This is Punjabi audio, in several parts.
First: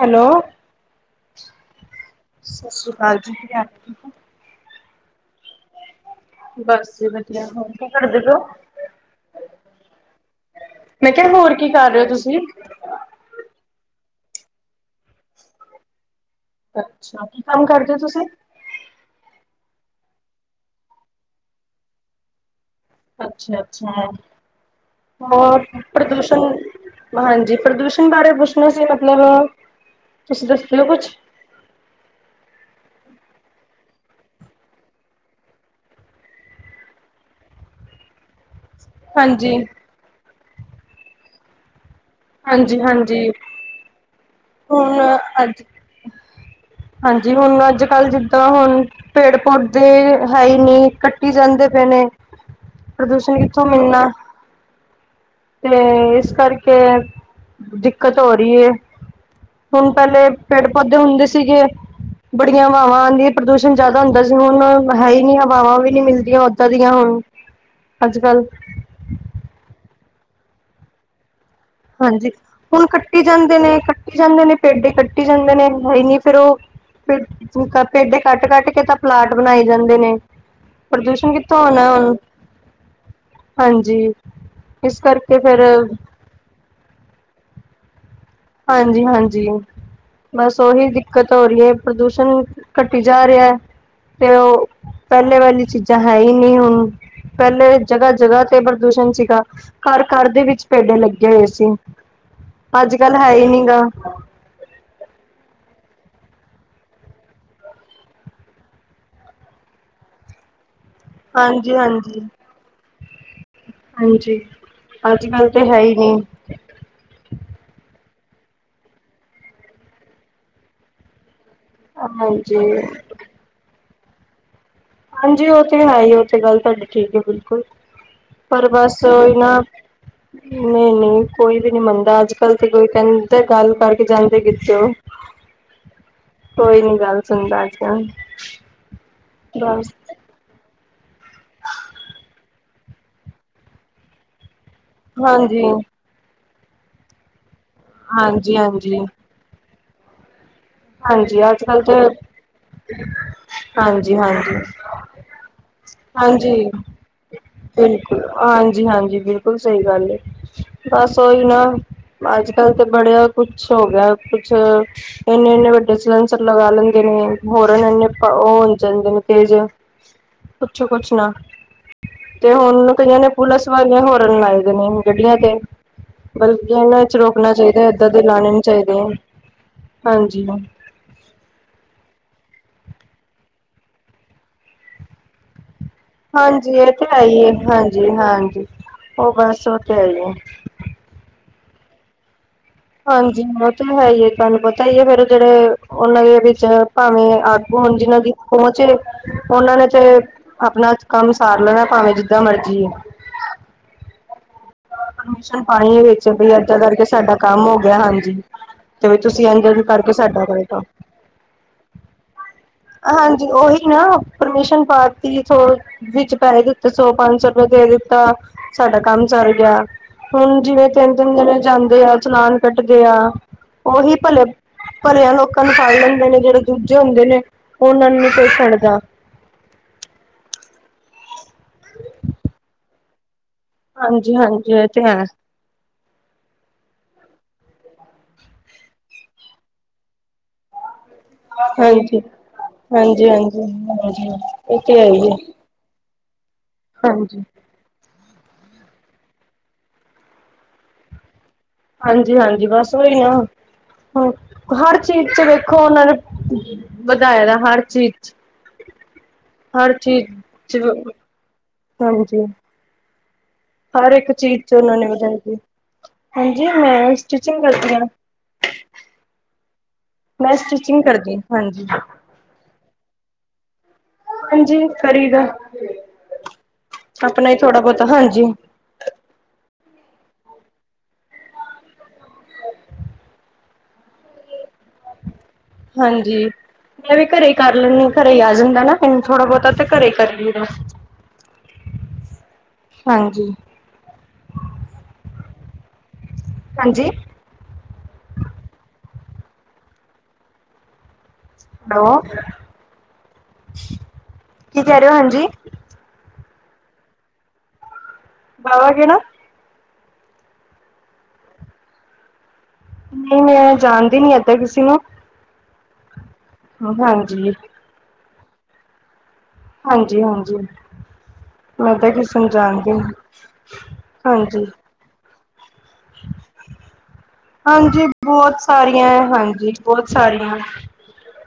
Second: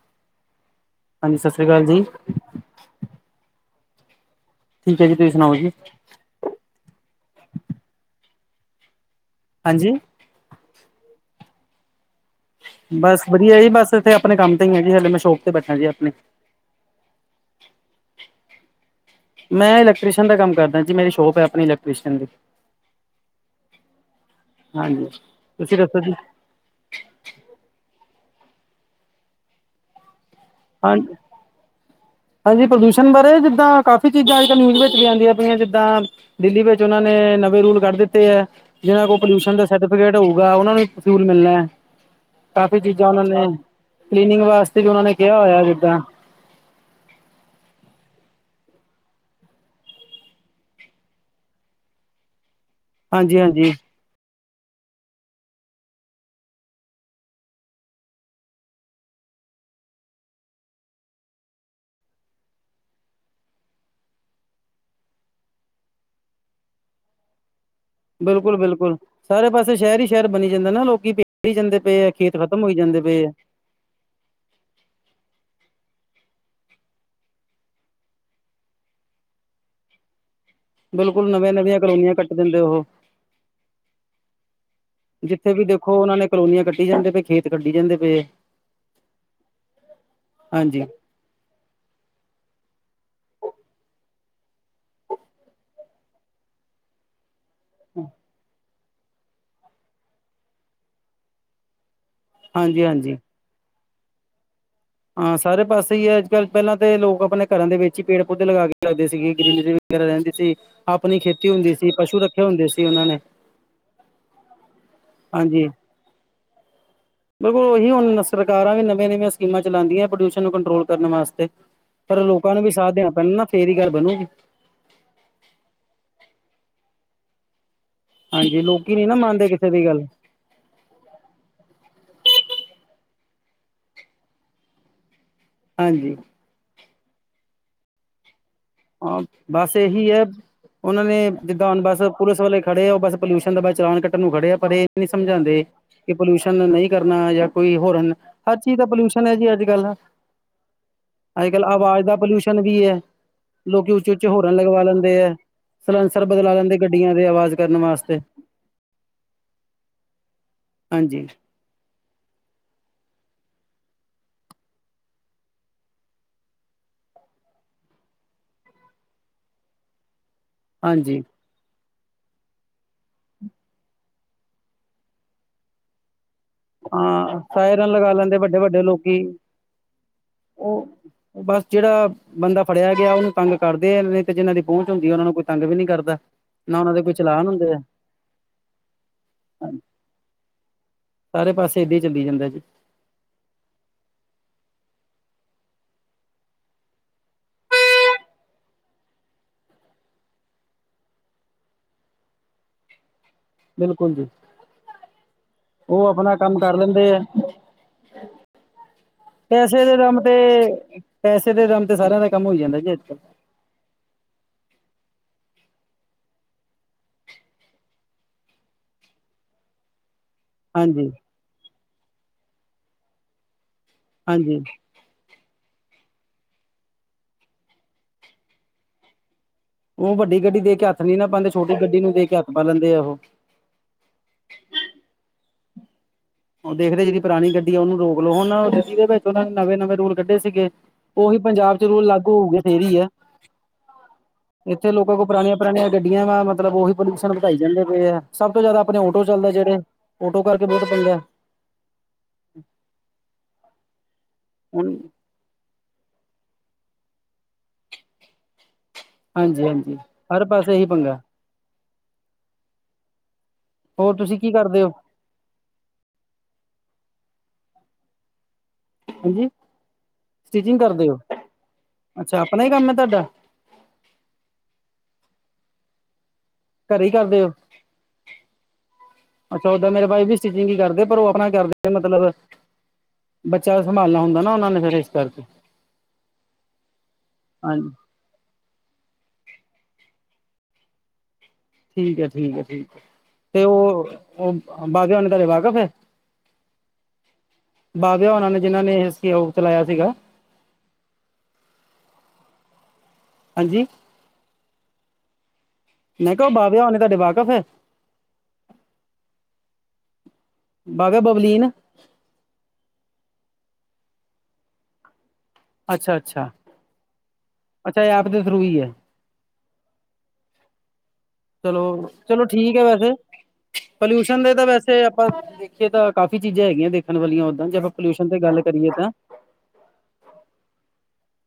ਹੈਲੋ ਹਾਂਜੀ ਸਤਿ ਸ੍ਰੀ ਅਕਾਲ ਜੀ ਸਤਿ ਸ਼੍ਰੀ ਅਕਾਲ ਜੀ ਕੀ ਹਾਲ। ਠੀਕ ਹੈ ਜੀ ਤੁਸੀਂ ਸੁਣਾਓ ਜੀ। ਬਸ ਜੀ ਵਧੀਆ ਹੋਰ ਕੀ ਕਰਦੇ? ਗ ਹਾਂਜੀ। ਮੈਂ ਕਿਹਾ ਹੋਰ ਕੀ ਕਰ ਰਹੇ ਹੋ ਤੁਸੀਂ। ਬਸ ਵਧੀਆ ਜੀ ਬਸ ਇੱਥੇ ਆਪਣੇ ਕੰਮ ਤੇ ਹੀ ਹੈ ਜੀ ਹਲੇ ਮੈਂ ਸ਼ੋਪ ਤੇ ਬੈਠਾ ਜੀ ਆਪਣੇ। ਅੱਛਾ ਕੀ ਕੰਮ ਕਰਦੇ ਹੋ ਤੁਸੀਂ? ਮੈਂ ਇਲੈਕਟ੍ਰੀਸ਼ਨ ਦਾ ਕੰਮ ਕਰਦਾ ਜੀ। ਮੇਰੀ ਸ਼ੋਪ ਹੈ ਆਪਣੀ ਇਲੈਕਟ੍ਰੀਸ਼ਨ ਦੀ। ਅੱਛਾ, ਅੱਛਾ ਹਾਂਜੀ ਹੋਰ ਤੁਸੀਂ ਦੱਸੋ ਜੀ ਪ੍ਰਦੂਸ਼ਣ। ਹਾਂਜੀ, ਪ੍ਰਦੂਸ਼ਣ ਬਾਰੇ ਪੁੱਛਣਾ ਸੀ ਮਤਲਬ ਤੁਸੀਂ ਦੱਸ ਦਿਓ ਹਾਂ ਕੁਛ। ਹਾਂਜੀ ਪ੍ਰਦੂਸ਼ਣ ਬਾਰੇ ਜਿੱਦਾਂ ਕਾਫ਼ੀ ਚੀਜ਼ਾਂ ਅੱਜ ਕੱਲ੍ਹ ਨਿਊਜ਼ ਵਿੱਚ ਵੀ ਆਉਂਦੀਆਂ ਪਈਆਂ ਜਿੱਦਾਂ। ਦਿੱਲੀ ਵਿੱਚ ਉਹਨਾਂ ਨੇ ਨਵੇਂ ਰੂਲ ਕਰ ਦਿੱਤੇ ਹੈ। ਜਿਹਨਾਂ ਕੋਲ ਹਾਂਜੀ ਪੋਲਿਊਸ਼ਨ ਦਾ ਸਰਟੀਫਿਕੇਟ ਹੋਊਗਾ ਉਹਨਾਂ ਨੂੰ ਫਿਊਲ ਮਿਲਣਾ। ਕਾਫੀ ਹਾਂਜੀ ਚੀਜ਼ਾਂ ਉਹਨਾਂ ਹਾਂਜੀ ਨੇ ਕਲੀਨਿੰਗ ਵਾਸਤੇ ਵੀ ਹੁਣ ਉਹਨਾਂ ਨੇ ਕਿਹਾ ਅੱਜ ਹੋਇਆ ਜਿੱਦਾਂ। ਹਾਂਜੀ ਹੁਣ ਅੱਜ ਕੱਲ੍ਹ ਜਿੱਦਾਂ ਹੁਣ। ਪੇੜ ਪੌਦੇ ਹੈ ਹੀ ਨਹੀਂ ਕੱਟੀ ਜਾਂਦੇ ਪਏ ਨੇ। ਹਾਂਜੀ ਪ੍ਰਦੂਸ਼ਣ ਕਿੱਥੋਂ ਹਾਂਜੀ ਮਿਲਣਾ। ਤੇ ਇਸ ਕਰਕੇ ਦਿੱਕਤ ਹੋ ਰਹੀ ਹੈ। ਹੁਣ ਪਹਿਲੇ ਪੇੜ ਪੌਦੇ ਹੁੰਦੇ ਸੀਗੇ। ਬੜੀਆਂ ਹਵਾਵਾਂ ਆਉਂਦੀਆਂ ਪ੍ਰਦੂਸ਼ਣ ਜਿਆਦਾ ਹੁੰਦਾ ਸੀ ਹੁਣ ਹੈਈ ਨਹੀਂ ਹਵਾਵਾਂ ਵੀ ਨਹੀਂ ਮਿਲਦੀਆਂ ਉਦਾਂ ਦੀਆਂ ਹੁਣ। ਅੱਜ ਕੱਲ ਬਿਲਕੁਲ, ਬਿਲਕੁਲ ਸਾਰੇ ਪਾਸੇ ਸ਼ਹਿਰ ਹੀ ਸ਼ਹਿਰ ਬਣੀ ਜਾਂਦਾ ਨਾ ਲੋਕੀ ਪ ਜਾਂਦੇ। ਪਏ ਆ ਹਾਂਜੀ ਖੇਤ ਖਤਮ ਹੋਈ ਹੁਣ ਜਾਂਦੇ ਕੱਟੀ ਪਏ ਆ ਜਾਂਦੇ ਨੇ ਕੱਟੀ ਜਾਂਦੇ ਨੇ ਪੇਡ ਕੱਟੀ ਜਾਂਦੇ ਨੇ ਹੈ ਨਹੀਂ ਫੇਰ ਉਹ। ਪੇਡ ਕੱਟ ਕੱਟ ਕੇ ਤਾਂ ਪਲਾਟ ਬਣਾਈ ਜਾਂਦੇ ਨੇ। ਬਿਲਕੁਲ ਪ੍ਰਦੂਸ਼ਣ ਨਵੀਆਂ ਕਿੱਥੋਂ ਨਵੀਆਂ ਹੋਣਾ ਹੁਣ। ਕਲੋਨੀਆਂ ਕੱਟ ਦਿੰਦੇ ਉਹ ਹਾਂਜੀ ਇਸ ਕਰਕੇ ਜਿੱਥੇ ਫੇਰ। ਵੀ ਦੇਖੋ ਉਹਨਾਂ ਨੇ ਕਲੋਨੀਆਂ ਕੱਢੀ ਜਾਂਦੇ ਪਏ ਖੇਤ ਕੱਟੀ ਜਾਂਦੇ ਪਏ। ਹਾਂਜੀ, ਹਾਂਜੀ ਬਸ ਹਾਂਜੀ ਓਹੀ ਜੀ। ਦਿੱਕਤ ਹੋ ਰਹੀ ਹੈ ਪ੍ਰਦੂਸ਼ਣ ਘਟੀ ਜਾ ਰਿਹਾ ਹੈ। ਤੇ ਉਹ ਪਹਿਲੇ ਵਾਲੀ ਚੀਜ਼ਾਂ ਹੈ ਹੀ ਨਹੀਂ ਹੁਣ। ਪਹਿਲੇ ਜਗ੍ਹਾ ਜਗ੍ਹਾ ਤੇ ਪ੍ਰਦੂਸ਼ਣ ਸੀਗਾ ਘਰ ਘਰ ਦੇ ਵਿੱਚ ਪੇਡੇ ਲੱਗੇ ਹੋਏ ਸੀ। ਹਾਂਜੀ ਹਾਂਜੀ। ਹੈਈ ਨਹੀਂ ਗਾ। ਹਾਂ ਸਾਰੇ ਪਾਸੇ ਹੀ ਹੈ ਅੱਜ ਕੱਲ੍ਹ ਪਹਿਲਾਂ ਤੇ ਲੋਕ ਆਪਣੇ ਘਰਾਂ ਦੇ ਵਿੱਚ ਹੀ ਪੇੜ ਪੌਦੇੇ ਲਗਾ ਕੇ ਲਗਦੇ ਸੀਗੇ ਗਰੀਨਰੀ। ਵਗੈਰਾ ਰਹਿੰਦੀ ਸੀ ਆਪਣੀ ਖੇਤੀ ਹੁੰਦੀ ਹਾਂਜੀ ਸੀ ਹਾਂਜੀ ਪਸ਼ੂ ਰੱਖੇ ਹੁੰਦੇ ਸੀ ਉਹਨਾਂ ਨੇ। ਹਾਂਜੀ, ਅੱਜ ਕਲ ਤੇ ਹਾਂਜੀ ਹੈ ਹੀ ਨਹੀਂ। ਬਿਲਕੁਲ ਉਹੀ ਹੁਣ ਸਰਕਾਰਾਂ ਵੀ ਨਵੀਆਂ ਨਵੀਆਂ ਸਕੀਮਾਂ। ਚਲਾਉਦੀਆਂ ਪ੍ਰੋਲਿਊਸ਼ਨ ਨੂੰ ਕੰਟਰੋਲ ਕਰਨ ਵਾਸਤੇ ਪਰ ਲੋਕਾਂ ਹਾਂਜੀ ਨੂੰ ਵੀ ਸਾਥ ਦੇਣਾ ਪੈਣਾ ਨਾ ਫੇਰ ਹੀ ਗੱਲ ਬਣੂ। ਹਾਂਜੀ, ਉਹ ਤੇ ਹੈਈ ਉਹ ਤੇ ਗੱਲ ਤੁਹਾਡੀ ਠੀਕ ਹੈ ਬਿਲਕੁਲ। ਹਾਂਜੀ ਪਰ ਲੋਕੀ ਬਸ ਨੀ ਉਹੀ ਮੰਨਦੇ ਨਾ। ਕਿਸੇ ਦੀ ਗੱਲ ਨਹੀਂ ਨਹੀਂ ਕੋਈ ਵੀ ਨੀ ਮੰਨਦਾ ਅੱਜ ਕੱਲ ਤੇ ਕੋਈ ਕਹਿੰਦਾ ਗੱਲ ਕਰਕੇ ਜਾਂਦੇ ਕਿਥੇ ਹੋ। [unintelligible] ਹਾਂਜੀ। ਕੋਈ ਨੀ ਗੱਲ ਸੁਣਦਾ ਅੱਜ ਕੱਲ। ਹਾਂ, ਬਸ ਇਹੀ ਹੈ। ਉਹਨਾਂ ਨੇ ਜਿੱਦਾਂ ਹੁਣ ਬਸ ਪੁਲਿਸ ਵਾਲੇ ਖੜੇ ਆ। ਉਹ ਬਸ ਪੋਲਿਊਸ਼ਨ ਦਾ ਬਸ ਚਲਾਨ ਕੱਟਣ ਨੂੰ ਖੜੇ ਆ। ਪਰ ਇਹ ਨਹੀਂ ਹਾਂਜੀ, ਸਮਝਾਉਂਦੇ ਕਿ ਪੋਲਿਊਸ਼ਨ ਨਹੀਂ ਕਰਨਾ ਜਾਂ। ਕੋਈ ਹੋਰਨ ਹਾਂਜੀ, ਹਰ ਚੀਜ਼ ਦਾ ਹਾਂਜੀ, ਪੋਲਿਊਸ਼ਨ ਹੈ ਜੀ ਅੱਜ ਕੱਲ੍ਹ। ਹਾਂਜੀ ਅੱਜ ਕੱਲ੍ਹ ਕੱਲ ਤੇ ਆਵਾਜ਼ ਦਾ ਪੋਲਿਊਸ਼ਨ ਵੀ ਹੈ ਲੋਕੀ ਉੱਚੇ ਹਾਂਜੀ, ਉੱਚੇ ਹੋਰਨ ਹਾਂਜੀ, ਲਗਵਾ ਲੈਂਦੇ ਹੈ। ਸਲੈਂਸਰ ਬਦਲਾ ਹਾਂਜੀ, ਲੈਂਦੇ ਗੱਡੀਆਂ ਦੇ ਆਵਾਜ਼ ਕਰਨ ਵਾਸਤੇ ਬਿਲਕੁਲ, ਹਾਂਜੀ ਹਾਂਜੀ, ਬਿਲਕੁਲ ਸਹੀ ਗੱਲ ਏ। ਬਸ ਹਾਂਜੀ ਓਹੀ ਨਾ, ਅੱਜ ਕੱਲ ਤੇ ਬੜਿਆ ਕੁਛ ਹੋ ਗਿਆ ਕੁਛ। ਇੰਨੇ ਇੰਨੇ ਵੱਡੇ ਸਿਲੰਸਰ ਲਗਾ ਲੈਂਦੇ ਨੇ ਹੋਰਨ ਇਨੇ ਇੰਨੇ ਉਹ ਹੋ ਜਾਂਦੇ ਨੇ ਤੇਜ। ਪੁੱਛੋ ਕੁਛ ਹਾਂਜੀ ਨਾ। ਤੇ ਹੁਣ ਕਈਆਂ ਨੇ ਪੁਲਿਸ ਵਾਲੀਆਂ ਹੋਰਨ ਲਾਏ ਦੇ ਨੇ ਗੱਡੀਆਂ ਤੇ। ਬਲਕਿ ਇਹਨਾਂ ਵਿੱਚ ਹਾਂ ਰੋਕਣਾ ਚਾਹੀਦਾ ਸਾਇਰਨ ਏਦਾਂ ਲਗਾ ਦੇ ਲੈਂਦੇ ਲਾਉਣੇ ਵੱਡੇ ਨੀ ਵੱਡੇ ਚਾਹੀਦੇ ਹਾਂ ਲੋਕੀ ਹਾਂਜੀ। ਉਹ ਬਸ ਜਿਹੜਾ ਬੰਦਾ ਫੜਿਆ ਗਿਆ ਉਹਨੂੰ ਤੰਗ ਕਰਦੇ ਨੇ ਤੇ ਜਿਹਨਾਂ ਦੀ ਪਹੁੰਚ ਹੁੰਦੀ ਹੈ ਉਹਨਾਂ ਨੂੰ ਕੋਈ ਤੰਗ ਵੀ ਨਹੀਂ ਕਰਦਾ। ਹਾਂਜੀ ਨਾ ਇਹ ਉਹਨਾਂ ਦੇ ਤੇ ਕੋਈ ਹੈ ਹੀ ਚਲਾਨ ਹੈ ਹੁੰਦੇ ਆ ਹਾਂਜੀ ਹਾਂਜੀ ਉਹ ਬਸ ਉਹ ਤੇ ਹੈਈ ਆ। ਸਾਰੇ ਪਾਸੇ ਏਦਾਂ ਹੀ ਚੱਲੀ ਜਾਂਦਾ ਜੀ। ਹਾਂਜੀ ਉਹ ਤਾਂ ਹੈ ਹੀ ਤੁਹਾਨੂੰ ਪਤਾ ਹੀ ਹੈ ਫੇਰ ਜਿਹੜੇ ਉਹਨਾਂ ਦੇ ਵਿੱਚ ਭਾਵੇਂ ਆਗੂ ਹੋਣ ਜਿਹਨਾਂ ਦੀ। ਪਹੁੰਚੇ ਉਹਨਾਂ ਨੇ ਤੇ ਆਪਣਾ ਕੰਮ ਸਾਰ ਲੈਣਾ ਭਾਵੇਂ ਜਿੱਦਾਂ ਮਰਜੀ। ਬਿਲਕੁਲ ਜੀ ਪਰਮਿਸ਼ਨ ਪਾਈਏ ਉਹ ਵਿੱਚ ਆਪਣਾ ਬਈ ਕੰਮ ਕਰ ਅੱਦਾਂ ਕਰਕੇ ਲੈਂਦੇ ਆ ਸਾਡਾ ਕੰਮ ਹੋ ਗਿਆ ਹਾਂਜੀ। ਤੇ ਵੀ ਤੁਸੀਂ ਇੰਝ ਇੰਝ ਪੈਸੇ ਦੇ ਕਰਕੇ ਦਮ ਤੇ ਸਾਡਾ ਕਰੋ ਕੰਮ ਪੈਸੇ ਦੇ ਦਮ ਤੇ ਸਾਰਿਆਂ ਦਾ ਕੰਮ ਹੋ ਜਾਂਦਾ ਜੇ ਹਾਂਜੀ ਉਹੀ ਨਾ ਪਰਮਿਸ਼ਨ ਪਾਤੀ ਥੋ ਵਿੱਚ ਪੈਸੇ ਦਿੱਤੇ ਸੌ ਪੰਜ ਸੌ ਰੁਪਏ ਦੇ ਦਿੱਤਾ ਸਾਡਾ ਕੰਮ। ਚਰ ਗਿਆ ਹੁਣ ਜਿਵੇਂ ਹਾਂਜੀ ਤਿੰਨ ਤਿੰਨ ਦਿਨ ਜਾਂਦੇ ਆ ਚਸ਼ਨਾਨ ਕੱਟਦੇ ਆ। ਉਹਹੀ ਪਲਬ ਹਾਂਜੀ ਭਲਿਆ ਲੋਕਾਂ ਨੂੰ ਖ ਲੈਂਦੇ ਨੇ ਜਿਹੜੇ ਦੂਜੇ ਹੁੰਦੇ ਨੇ ਉਹਨਾਂ ਨੂੰ ਪੇਛਣ ਦਾ। ਉਹ ਵੱਡੀ ਗੱਡੀ ਦੇ ਕੇ ਹੱਥ ਨੀ ਨਾ ਪਾਉਂਦੇ ਛੋਟੀ ਗੱਡੀ ਨੂੰ ਦੇ ਕੇ ਹੱਥ ਪਾ ਲੈਂਦੇ ਆ ਉਹ। ਹਾਂਜੀ ਹਾਂਜੀ ਇਹ ਤੇ ਹੈ। ਉਹ ਦੇਖਦੇ ਜਿਹੜੀ ਪੁਰਾਣੀ ਗੱਡੀ ਆ ਉਹਨੂੰ ਰੋਕ ਲਓ ਹੁਣ ਗੱਡੀ ਦੇ ਵਿੱਚ ਉਹਨਾਂ ਨੇ ਨਵੇਂ ਨਵੇਂ ਰੂਲ ਕੱਢੇ ਸੀਗੇ ਉਹੀ ਪੰਜਾਬ ਚ ਰੂਲ ਹਾਂਜੀ ਲਾਗੂ ਹੋਊਗੀ ਫੇਰੀ ਹੈ ਹਾਂਜੀ ਹਾਂਜੀ ਹਾਂਜੀ ਇਹ ਇੱਥੇ ਤੇ ਹੈ ਲੋਕਾਂ ਕੋਲ ਹੀ ਹੈ ਪੁਰਾਣੀਆਂ ਪੁਰਾਣੀਆਂ ਗੱਡੀਆਂ ਵਾ ਮਤਲਬ ਉ ਪਲਿਊਸ਼ਨ ਹਾਂਜੀ ਵਧਾਈ। ਜਾਂਦੇ ਪਏ ਹੈ ਸਭ ਤੋਂ ਜਿਆਦਾ ਆਪਣੇ ਟੋ ਚੱਲਦੇ ਜਿਹੜੇ ਟੋ ਕਰਕੇ ਬਹੁਤ ਪੈਂਦੇ ਆ। ਹਾਂਜੀ ਹਾਂਜੀ ਬਸ ਉਓਹੀ ਆ ਹ ਹਰ ਹੁਣ ਚੀਜ਼। ਚ ਵੇਖੋ ਉਹਨਾਂ ਨੇ ਵਧਾਈ ਦਾ ਹਰ ਚੀਜ਼ ਚ। ਹਰ ਹਾਂਜੀ-ਹਾਂਜੀ ਚੀਜ਼ ਹਰ ਪਾਸੇ ਚ ਇਹੀ ਪੰਗਾ ਹਾਂਜੀ ਹਰ ਹੋਰ ਇੱਕ ਤੁਸੀਂ ਕੀ ਚੀਜ਼ ਚ ਕਰਦੇ ਹੋ ਉਹਨਾਂ ਨੇ ਵਧਾਈ ਦੀ ਹਾਂਜੀ ਮੈਂ ਸਟਿਚਿੰਗ ਕਰਦੀ ਐ ਹਾਂਜੀ ਮੈਂ ਸਟਿਚਿੰਗ ਸਟਿਚਿੰਗ ਕਰਦੇ ਹੋ ਕਰਦੀ ਹਾਂ। ਹਾਂਜੀ ਅੱਛਾ ਆਪਣਾ ਹੀ ਕੰਮ ਹੈ ਤੁਹਾਡਾ। ਹਾਂਜੀ ਫਰੀ ਦਾ ਘਰੇ ਹੀ ਕਰਦੇ ਆਪਣਾ ਹੋ। ਥੋੜਾ ਬਹੁਤਾ ਹਾਂਜੀ ਅੱਛਾ ਉਓਦਾਂ ਮੇਰੇ ਭਾਈ ਵੀ ਸਟਿਚਿੰਗ ਹੀ ਕਰਦੇ ਪਰ ਉਹ ਆਪਣਾ ਕਰਦੇ ਮਤਲਬ ਬੱਚਿਆਂ ਸੰਭਾਲਣਾ ਹੁੰਦਾ ਨਾ ਉਹ ਨੇ ਫੇਰ ਇਸ ਕਰਕੇ ਹਾਂਜੀ ਮੈਂ ਵੀ ਘਰੇ ਹੀ ਕਰ ਹਾਂਜੀ ਲੈਦੀ। ਘਰੇ ਹੀ ਆ ਜਾਂਦਾ ਨਾ ਫ ਥੋੜਾ ਬਹੁਤਾ ਤਾਂ ਘਰੇ ਹੀ ਕਰ ਲਈਏ। ਠੀਕ ਹੈ ਠੀਕ ਹੈ ਠੀਕ ਹਾਂਜੀ ਤੇ ਉਹ ਉਹ ਬਾਗਣੇ ਤੁਰੇ ਵਾਕਫ ਹੈ। ਹਾਂਜੀ। ਬਾਬਿਆ ਉਹਨਾਂ ਨੇ ਜਿਨ੍ਹਾਂ ਨੇ ਇਹ ਸੀ ਚਲਾਇਆ ਸੀਗਾ। ਹੈਲੋ। ਹਾਂਜੀ। ਕੀ ਕਹਿ ਰਹੇ ਹੋ ਹਾਂਜੀ। ਮੈਂ ਕਿਹਾ ਉਹ ਬਾਬਿਆ ਹੋਣੇ ਤਾਂ ਡਿ ਬਾਕਫ ਹੈ। ਬਾਵਾ ਕਿ ਨਾ ਬਾਾਹਗਾ ਬਬਲੀਨ ਨਹੀਂ ਮੈਂ ਜਾਣਦੀ ਨੀ ਇੱਦਾਂ ਕਿਸੇ ਨੂੰ। ਅੱਛਾ ਅੱਛਾ। ਹਾਂਜੀ। ਅੱਛਾ ਐਪ ਦੇ ਥਰੂ ਹੀ ਹੈ। ਹਾਂਜੀ ਹਾਂਜੀ। ਮੈਂ ਚਲੋ ਤਾਂ ਕਿਸੇ ਚਲੋ ਨੂੰ ਠੀਕ ਹੈ ਜਾਣਦੀ ਵੈਸੇ ਪੋਲਿਊਸ਼ਨ ਦੇ ਤਾਂ ਹਾਂਜੀ ਵੈਸੇ ਆਪਾਂ ਇਥੇ ਤਾਂ ਕਾਫ਼ੀ ਚੀਜ਼ਾਂ ਹੈਗੀਆਂ ਦੇਖਣ ਵਾਲੀਆਂ ਉਓਦਾਂ ਜੇ ਆਪਾਂ ਹਾਂਜੀ ਪੋਲਿਊਸ਼ਨ ਦੀ ਬਹੁਤ ਗੱਲ ਕਰੀਏ ਸਾਰੀਆਂ ਤਾਂ ਹੈ ਹਾਂਜੀ ਬਹੁਤ ਸਾਰੀਆਂ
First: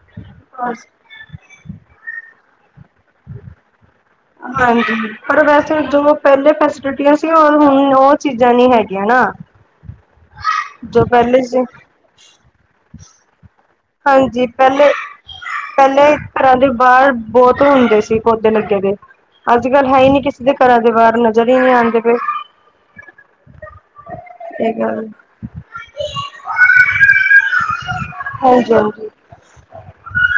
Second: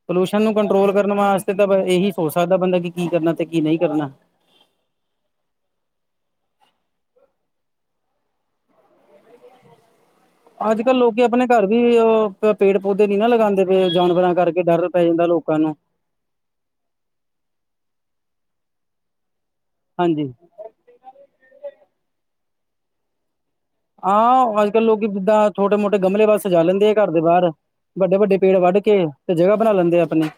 ਪੋਲਿਊਸ਼ਨ ਨੂੰ ਕੰਟਰੋਲ ਕਰਨ ਵਾਸਤੇ ਤਾਂ ਇਹੀ ਸੋਚ ਸਕਦਾ ਬੰਦਾ ਕਿ ਕੀ ਕਰਨਾ ਤੇ ਕੀ ਨਹੀਂ ਕਰਨਾ। ਹਾਂਜੀ ਪਰ ਵੈਸੇ ਜੋ ਪਹਿਲੇ ਫੈਸਿਲਿਟੀਆਂ ਸੀ ਹੁਣ ਉਹ ਚੀਜ਼ਾਂ ਨੀ ਹੈਗੀਆਂ ਨਾ। ਅੱਜ ਕੱਲ ਜੋ ਲੋਕ ਪਹਿਲੇ ਆਪਣੇ ਸੀ ਘਰ ਵੀ ਪੇੜ ਪੌਦੇ ਨੀ ਨਾ ਲਗਾਉਂਦੇ। ਜਾਨਵਰਾਂ ਹਾਂਜੀ ਕਰਕੇ ਦਰਦ ਪਹਿਲੇ ਪੈ ਜਾਂਦਾ ਲੋਕਾਂ ਨੂੰ। ਪਹਿਲੇ ਘਰਾਂ ਦੇ ਬਾਹਰ ਬਹੁਤ ਹੁੰਦੇ ਸੀ ਪੌਦੇ ਲੱਗੇ ਦੇ ਅੱਜ ਕੱਲ ਹੈ ਹੀ ਨਹੀਂ ਹਾਂਜੀ ਕਿਸੇ ਦੇ। ਘਰਾਂ ਦੇ ਬਾਹਰ ਨਜ਼ਰ ਹੀ ਨਹੀਂ ਆਉਂਦੇ ਪਏ। ਹਾਂ ਅੱਜ ਇਹ ਕੱਲ੍ਹ ਲੋਕ ਗੱਲ ਜਿੱਦਾਂ ਛੋਟੇ ਮੋਟੇ ਗਮਲੇ ਵੱਲ ਸਜਾ ਲੈਂਦੇ ਆ ਘਰ ਦੇ ਬਾਹਰ। ਵੱਡੇ ਵੱਡੇ ਪੇੜ ਹਾਂਜੀ ਵੱਢ ਕੇ ਤੇ ਜਗ੍ਹਾ ਬਣਾ ਲੈਂਦੇ ਆ ਆਪਣੇ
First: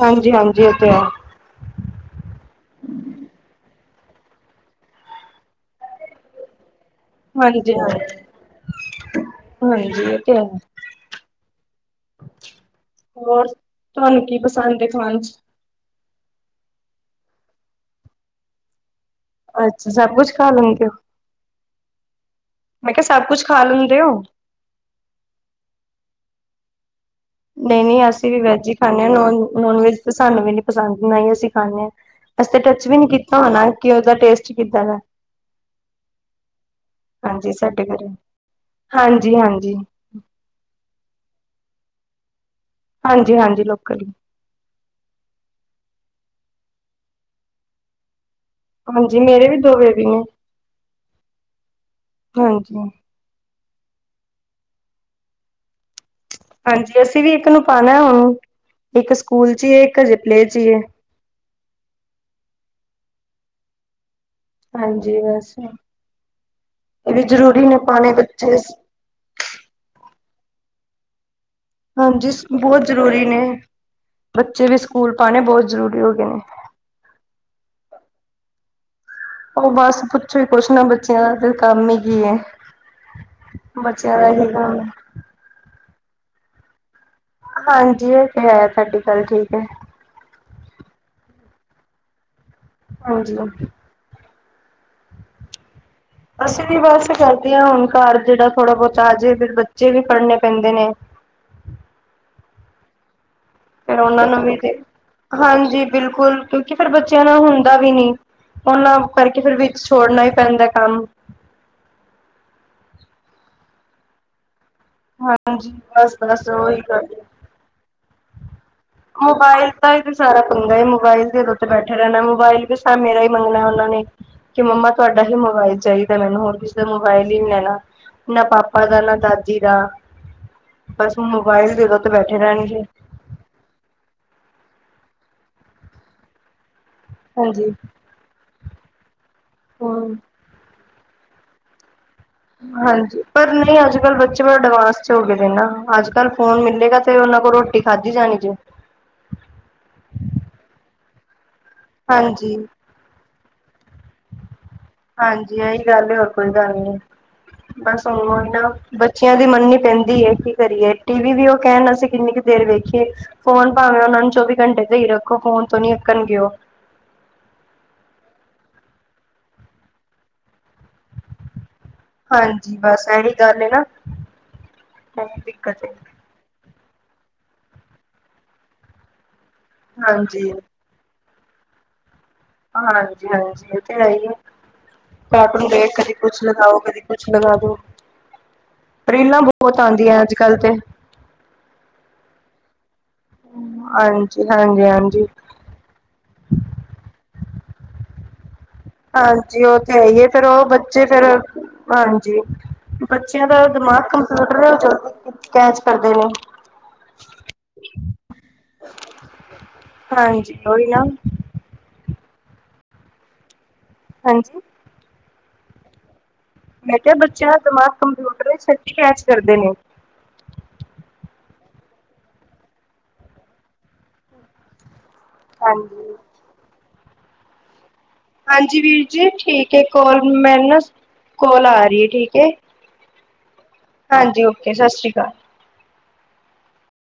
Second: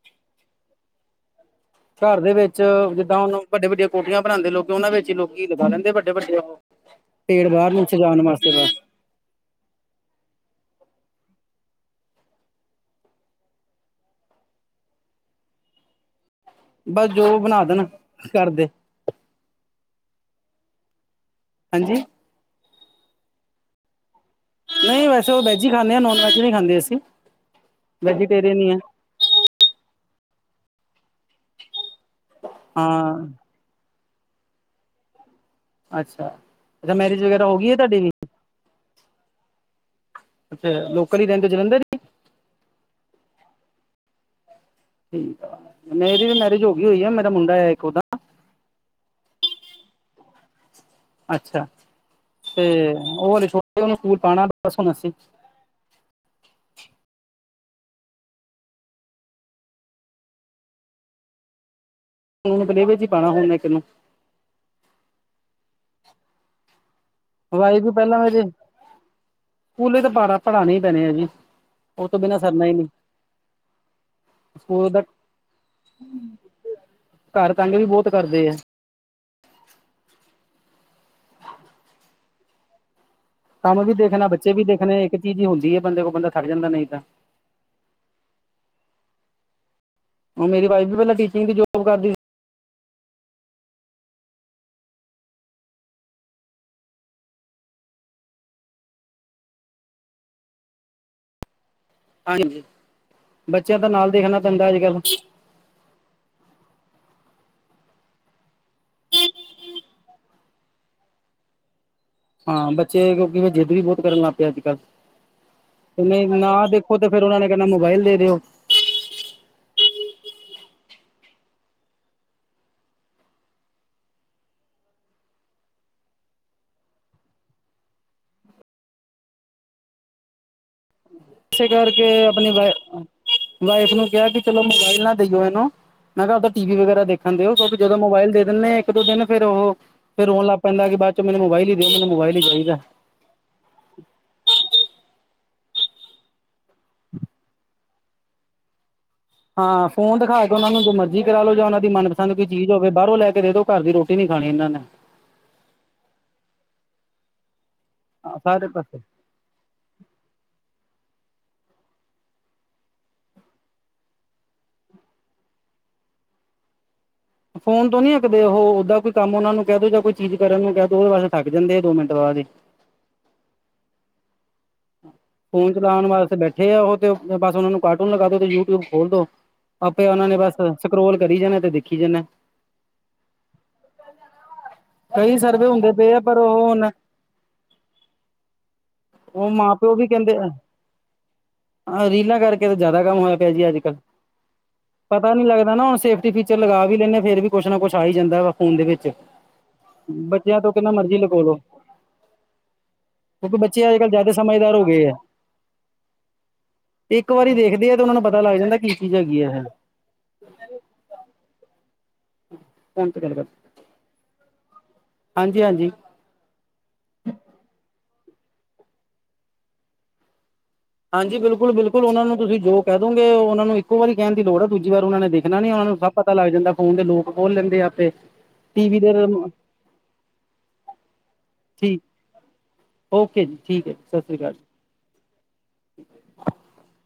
ਹਾਂਜੀ ਹਾਂਜੀ ਇਹ ਤੇ ਹੈ। ਘਰ ਦੇ ਵਿੱਚ ਜਿੱਦਾਂ ਹੁਣ ਵੱਡੀਆਂ ਵੱਡੀਆਂ ਕੋਠੀਆਂ ਬਣਾਉਂਦੇ ਲੋਕ ਉਹਨਾਂ ਵਿੱਚ ਹੀ ਲੋਕੀ ਲਗਾ ਲੈਂਦੇ ਵੱਡੇ ਵੱਡੇ। ਪੇੜ ਬਾਹਰ ਹਾਂਜੀ ਨੂੰ ਹਾਂ ਸਜਾਉਣ ਵਾਸਤੇ ਬਸ ਹਾਂਜੀ ਇਹ ਤੇ ਹੈ। ਹੋਰ ਤੁਹਾਨੂੰ ਕੀ ਪਸੰਦ ਖਾਣ ਚ। ਬਸ ਜੋ ਬਣਾ ਦੇਣ ਘਰਦੇ। ਅੱਛਾ ਸਭ ਕੁਛ ਖਾ ਲੈਂਦੇ ਓ! ਹਾਂਜੀ ਮੈਂ ਕਿਹਾ ਸਭ ਕੁੱਝ ਖਾ ਲੈਂਦੇ ਹੋ? ਨਹੀਂ ਵੈਸੇ ਉਹ ਵੈਜ ਹੀ ਖਾਂਦੇ ਆ ਨੋਨ ਵੈਜ ਹੀ ਨਹੀਂ ਖਾਂਦੇ ਅਸੀਂ। ਨਹੀਂ ਨਹੀਂ ਅਸੀਂ ਵੀ ਵੈਜੀਟੇਰੀਅਨ ਵੈਜ ਹੀ ਹੈ ਖਾਂਦੇ ਹਾਂ ਨਨ ਨੋਨ ਵੈਜ ਸਾਨੂੰ ਵੀ ਨੀ ਪਸੰਦ ਨਾ ਅਸੀਂ। ਖ਼ਾਨੇ ਆ ਅਸੀ ਤੇ ਟੱਚ ਵੀ ਨਹੀਂ ਹਾਂ ਕੀਤਾ ਹੋਣਾ ਕਿ ਦਾ ਟੇਸਟ ਕਿੱਦਾਂ ਹੈ। ਅੱਛਾ ਅੱਛਾ ਮੈਰਿਜ ਵਗੈਰਾ ਹਾਂਜੀ ਹੋ ਗਈ ਹੈ ਸਾਡੇ ਤੁਹਾਡੀ ਘਰ ਵੀ ਹਾਂਜੀ ਹਾਂਜੀ। ਅੱਛਾ ਲੋਕਲ ਹੀ ਰਹਿੰਦੇ ਜਲੰਧਰ ਹੀ। ਹਾਂਜੀ ਹਾਂਜੀ ਲੋਕਲ। ਠੀਕ ਆ ਮੇਰੀ ਵੀ ਮੈਰਿਜ ਹੋ ਗਈ ਹੋਈ ਆ ਮੇਰਾ ਮੁੰਡਾ ਹੈ ਇੱਕ ਉਹਦਾ। ਹਾਂਜੀ ਮੇਰੇ ਵੀ ਦੋ ਬੇਬੀ ਨੇ। ਅੱਛਾ ਤੇ ਹਾਂਜੀ ਉਹ ਛੋਟੇ ਉਹਨੂੰ ਸਕੂਲ ਪਾਉਣਾ ਦਸ ਉਣਾਸੀ। ਹਾਂਜੀ ਅਸੀਂ ਵੀ ਇੱਕ ਨੂੰ ਪਾਉਣਾ ਹੁਣ ਇੱਕ ਸਕੂਲ ਚ ਹੀ ਏ ਇੱਕ ਜਿਪਲੇ ਚ ਹੀ ਏ। ਹੁ ਪਲੇਵੇ ਚ ਹੀ ਪਾਉਣਾ ਹੁ ਮ ਇੱਕਨ ਨੂੰ ਹਾਂਜੀ ਬਸ ਇਹ ਵੀ ਜਰੂਰੀ ਨੇ ਵਾਈਫ ਵੀ ਪਾਣੇ ਪਹਿਲਾਂ ਮੇਰੇ ਬੱਚੇ। ਸਕੂਲੇ ਤਾਂ ਬਾਰਾ ਪੜ੍ਹਾਣੇ ਹੀ ਪੈਣੇ ਆ ਜੀ। ਉਹ ਤੋਂ ਹਾਂਜੀ ਬਿਨਾਂ ਸਰਨਾ ਹੀ ਬਹੁਤ ਨਹੀਂ ਜ਼ਰੂਰੀ ਨੇ ਬੱਚੇ ਵੀ ਸਕੂਲ ਪਾਉਣੇ ਬਹੁਤ ਜ਼ਰੂਰੀ ਹੋ ਗਏ ਨੇ। ਘਰ ਤੰਗ ਵੀ ਬਹੁਤ ਕਰਦੇ ਆ। ਉਹ ਬਸ ਪੁੱਛੋ ਹੀ ਕੁੱਛ ਨਾ ਬੱਚਿਆਂ ਦਾ ਤੇ ਕੰਮ ਹੀ ਕੀ ਹੈ। ਕੰਮ ਵੀ ਬੱਚਿਆ ਦੇਖਣਾ ਦਾ ਏਹੀ ਬੱਚੇ ਵੀ ਕੰਮ ਹੈ। ਦੇਖਣੇ ਇੱਕ ਚੀਜ਼ ਹੀ ਹੁੰਦੀ ਹੈ ਬੰਦੇ ਕੋਲ ਬੰਦਾ ਖੜ ਜਾਂਦਾ ਨਹੀਂ ਤਾਂ। ਹਾਂਜੀ ਇਹ ਤੇ ਹੈ ਤੁਹਾਡੀ ਗੱਲ ਠੀਕ ਹੈ। ਉਹ ਮੇਰੀ ਵਾਈਫ ਵੀ ਪਹਿਲ ਟੀਚਿੰਗ ਦੀ ਜੋ ਕਰਦੀ ਸੀ। ਹਾਂਜੀ ਓਕੇ ਅਸੀਂ ਵੀ ਬਸ ਕਰਦੇ ਹਾਂ ਹੁਣ ਘਰ ਜਿਹੜਾ ਥੋੜਾ ਬਹੁਤਾ ਆ ਜਾਵੇ ਫਿਰ ਬੱਚੇ ਵੀ ਫੜ੍ਹਨੇ ਪੈਂਦੇ ਨੇ। ਹਾਂਜੀ ਬੱਚਿਆਂ ਦਾ ਫਿਰ ਨਾਲ ਉਹਨਾਂ ਦੇਖਣਾ ਨੂੰ ਵੀ ਪੈਂਦਾ ਅੱਜ ਕੱਲ ਹਾਂਜੀ ਬਿਲਕੁਲ ਕਿਉਂਕਿ ਫੇਰ ਬੱਚਿਆਂ ਨਾਲ ਹੁੰਦਾ ਵੀ ਨਹੀਂ। ਉਹਨਾਂ ਕਰਕੇ ਫਿਰ ਵਿੱਚ ਛੋੜਨਾ ਹੀ ਪੈਂਦਾ ਕੰਮ ਹਾਂ ਬੱਚੇ ਕਿਉਂਕਿ ਜਿੱਦ ਵੀ ਬਹੁਤ ਕਰਨ ਲੱਗ ਪਏ ਅੱਜ ਕੱਲ੍ਹ ਹਾਂਜੀ ਤੇ ਬਸ ਨਹੀਂ ਬਸ ਨਾ ਉਹੀ ਦੇਖੋ ਤੇ ਗੱਲ ਫੇਰ ਉਹਨਾ ਨੇ ਕਹਿੰਦਾ ਮੋਬਾਇਲ ਦੇ ਦਿਓ। ਮੋਬਾਇਲ ਦਾ ਹੀ ਵੀ ਸਾਰਾ ਪੰਗਾ ਮੋਬਾਇਲ ਦੇ ਉੱਤੇ ਬੈਠੇ ਰਹਿਣਾ ਮੋਬਾਇਲ ਵੀ ਮੇਰਾ ਹੀ ਮੰਗਣਾ ਉਹਨਾਂ ਨੇ। ਕਿ ਮੰਮਾ ਤੁਹਾਡਾ ਹੀ ਮੋਬਾਇਲ ਚਾਹੀਦਾ ਮੈਨੂੰ ਹੋਰ ਕਿਸੇ ਦਾ ਮੋਬਾਇਲ ਹੀ ਨਹੀਂ ਲੈਣਾ। ਨਾ ਪਾਪਾ ਦਾ, ਨਾ ਦਾਦੀ ਦਾ, ਬਸ ਇਸੇ ਮੋਬਾਇਲ ਦੇ ਦੋਂ ਤੇ ਕਰਕੇ ਬੈਠੇ ਆਪਣੀ ਰਹਿਣਗੇ। ਵਾਈਫ ਨੂੰ ਕਿਹਾ ਕਿ ਚਲੋ ਮੋਬਾਈਲ ਨਾ ਦੇਈਓ ਇਹਨੂੰ ਮੈਂ ਕਿਹਾ ਉਦਾ ਟੀ ਵੀ ਵਗੈਰਾ ਦੇਖ। ਨ ਦੇਓ ਉਹ ਹਾਂਜੀ ਕਿਂ ਜਦੋਂ ਮੋਬਾਇਲ ਦੇ ਦਿੰਦੇ ਇੱਕ ਦੋ ਦਿਨ ਫੇਰ ਉਹ ਹੂੰ ਫਿਰ ਰੋਣ ਲ ਪੈਂਦਾ ਕਿ ਬਾਅਦ ਮੋਬਾਈਲ ਹੀ ਦੇਓ ਮੈਨੂੰ ਮੋਬਾਈਲ ਹੀ ਚਾਹੀਦਾ ਹਾਂਜੀ। ਪਰ ਨਹੀਂ ਅੱਜ ਕੱਲ੍ਹ ਬੱਚੇ ਬ ਅਡਵਾਂਸ ਚ ਹੋ ਗਏ ਦੇ ਨਾ ਅੱਜ ਕੱਲ ਫੋਨ ਮਿਲੇਗਾ ਤੇ ਉਹਨਾਂ ਕੋਲ ਰੋਟੀ ਖਾਧੀ ਜਾਣੀ ਜੇ। ਹਾਂ ਫੋਨ ਦਿਖਾ ਕੇ ਉਹਨਾ ਨੂੰ ਜੋ ਮਰਜ਼ੀ ਕਰਾ ਲਓ ਜਾਂ ਉਹਨਾਂ ਦੀ ਮਨਪਸੰਦ ਕੋਈ ਹਾਂਜੀ ਚੀਜ਼ ਹੋਵੇ। ਬਾਹਰੋਂ ਲੈ ਕੇ ਦੇ ਦੋ ਘਰ ਦੀ ਰੋਟੀ ਨੀ ਖਾਣੀ ਇਹਨਾਂ ਨੇ। ਹਾਂਜੀ ਇਹੀ ਗੱਲ ਹੋਰ ਕੋਈ ਗੱਲ ਨੀ ਬਸ ਉਹ ਸਾਰੇ ਨਾ ਪਾਸੇ ਬੱਚਿਆਂ ਦੀ ਮੰਨ ਨੀ ਪੈਂਦੀ ਹੈ ਕੀ ਕਰੀਏ ਟੀ ਵੀ ਵੀ ਉਹ ਕਹਿਣ ਅਸੀਂ ਕਿੰਨੀ ਕੁ ਦੇਰ ਵੇਖੀਏ। ਫੋਨ ਭਾਵੇਂ ਉਹਨਾ ਨੂੰ ਚੌਵੀ ਘੰਟੇ ਤੇ ਹੀ ਰੱਖੋ ਫੋਨ ਤੋਂ ਨੀ ਅੱਕਣਗੇ ਉਹ। ਫੋਨ ਤੋਂ ਨਹੀਂ ਅਕਦੇ ਉਹ ਓਦਾਂ ਕੋਈ ਕੰਮ ਉਹਨਾਂ ਨੂੰ ਕਹਿ ਦੋ ਜਾਂ ਕੋਈ ਚੀਜ਼ ਕਰਨ ਨੂੰ ਕਹਿ ਦੋ ਉਹਦੇ ਵਾਸਤੇ ਥੱਕ ਜਾਂਦੇ ਦੋ ਮਿੰਟ। ਬਾਅਦ ਹੀ ਹਾਂਜੀ ਬਸ ਇਨੀ ਗੱਲ ਨਾ ਇਹੀ ਫੋਨ ਦਿੱਕਤ ਹੈ ਚਲਾਉਣ ਵਾਸਤੇ ਬੈਠੇ ਆ ਉਹ ਤੇ ਬਸ ਉਹਨਾ ਨੂੰ ਕਾਰਟੂਨ ਲਗਾ ਦੋ ਤੇ ਯੂਟਿਊਬ ਖੋਲ ਦੋ। ਆਪੇ ਉਹਨਾ ਨੇ ਹਾਂਜੀ ਬਸ ਸਕਰੋਲ ਕਰੀ ਜਾਣੇ ਤੇ ਦੇਖੀ ਜਾਂਣੇ। ਹਾਂਜੀ ਹਾਂਜੀ ਇਹ ਤੇ ਹੈ ਹੀ ਹੈ ਕਈ ਸਰਵੇ ਕਾਰਟਨ ਦੇੇਟ ਹੁੰਦੇ ਪਏ ਕਦੀ ਆ ਪਰ ਕੁੱਛ ਉਹ ਲਗਾਓ ਹੁਣ ਕਦੀ ਕੁਛ ਲਗਾ ਦੋ ਰੀਲਾਂ ਉਹ ਮਾਂ ਬਹੁਤ ਆਉਂਦੀਆਂ ਅੱਜ ਕੱਲ ਤੇ। ਹ ਰੀਲਾਂ ਕਰਕੇ ਤਾਂ ਜ਼ਿਆਦਾ ਕੰਮ ਹੋਇਆ ਪਿਆ ਜੀ ਅੱਜ ਕੱਲ ਹਾਂਜੀ ਹਾਂਜੀ ਹਾਂਜੀ ਪਤਾ ਨੀ ਲੱਗਦਾ ਨਾ ਹੁਣ ਸੇਫ ਫੀਚਰ ਲਗਾ ਵੀ ਲੈਂਦੇ ਹ ਫ਼ਰ ਵੀ ਕੁੱਛ ਨਾ ਕੁਛ ਆ ਹੀ ਜਾਂਦਾ ਵ ਫੋਨ ਦੇ ਵਿੱਚ ਹਾਂਜੀ ਉਥੇ ਆਈਏ ਫੇਰ ਬੱਚਿਆਂ ਉਹ ਤੋਂ ਕਿੰਨਾ ਬੱਚੇ ਮਰਜ਼ੀ ਫੇਰ ਲਕੋ ਲੋ ਹਾਂਜੀ ਬੱਚਿਆਂ ਕਿਉਂਕਿ ਦਾ। ਬੱਚੇ ਅੱਜ ਦਿਮਾਗ ਕੱਲ੍ਹ ਜ਼ਿਆਦਾ ਕੰਪਿਊਟਰ ਸਮਝਦਾਰ ਉਹ ਹੋ ਗਏ ਆ ਚ ਕੈਚ ਕਰਦੇ। ਨੇ ਇੱਕ ਵਾਰੀ ਦੇਖਦੇ ਆ ਤੇ ਉਹਨਾਂ ਨੂੰ ਪਤਾ ਲੱਗ ਜਾਂਦਾ ਕੀ ਚੀਜ਼ ਹੈਗੀ ਹੈ। ਹਾਂਜੀ ਕੋਈ ਨੀ। ਕਣ ਤੇ ਕੱਲ ਕਰ। ਹਾਂਜੀ ਹਾਂਜੀ ਹਾਂਜੀ ਮੈਂ ਕਿਹਾ ਬੱਚਿਆਂ ਦਾ ਦਿਮਾਗ ਕੰਪਿਊਟਰ ਕੈਚ ਕਰਦੇ ਨੇ। ਹਾਂਜੀ ਬਿਲਕੁਲ ਬਿਲਕੁਲ ਉਹਨਾਂ ਨੂੰ ਤੁਸੀਂ ਜੋ ਕਹਿ ਦੋਗੇ ਉਹਨਾਂ ਨੂੰ ਇੱਕੋ ਵਾਰੀ ਕਹਿਣ ਦੀ ਲੋੜ ਆ ਦੂਜੀ ਵਾਰ ਉਹਨਾਂ ਨੇ ਦੇਖ। ਏਨਾ ਨੀ ਉਹਨਾ ਨੂੰ ਸਭ ਹਾਂਜੀ ਪਤਾ ਲੱਗ ਜਾਂਦਾ ਫੋਨ ਦੇ ਲੋਕ ਖੋਲ ਲੈਂਦੇ ਆ ਆਪੇ। ਹਾਂਜੀ ਟੀ ਵੀ ਵੀਰ ਦੇ ਜੀ ਠੀਕ ਹੈ ਕੋਲ ਮੈਨੂੰ ਨਾ ਕੋਲ ਆ ਰਹੀ ਹੈ ਠੀਕ ਹੈ। ਓਕੇ ਜੀ। ਹਾਂਜੀ ਓਕੇ ਸਤਿ ਸ਼੍ਰੀ ਅਕਾਲ। ਠੀ [inaudible]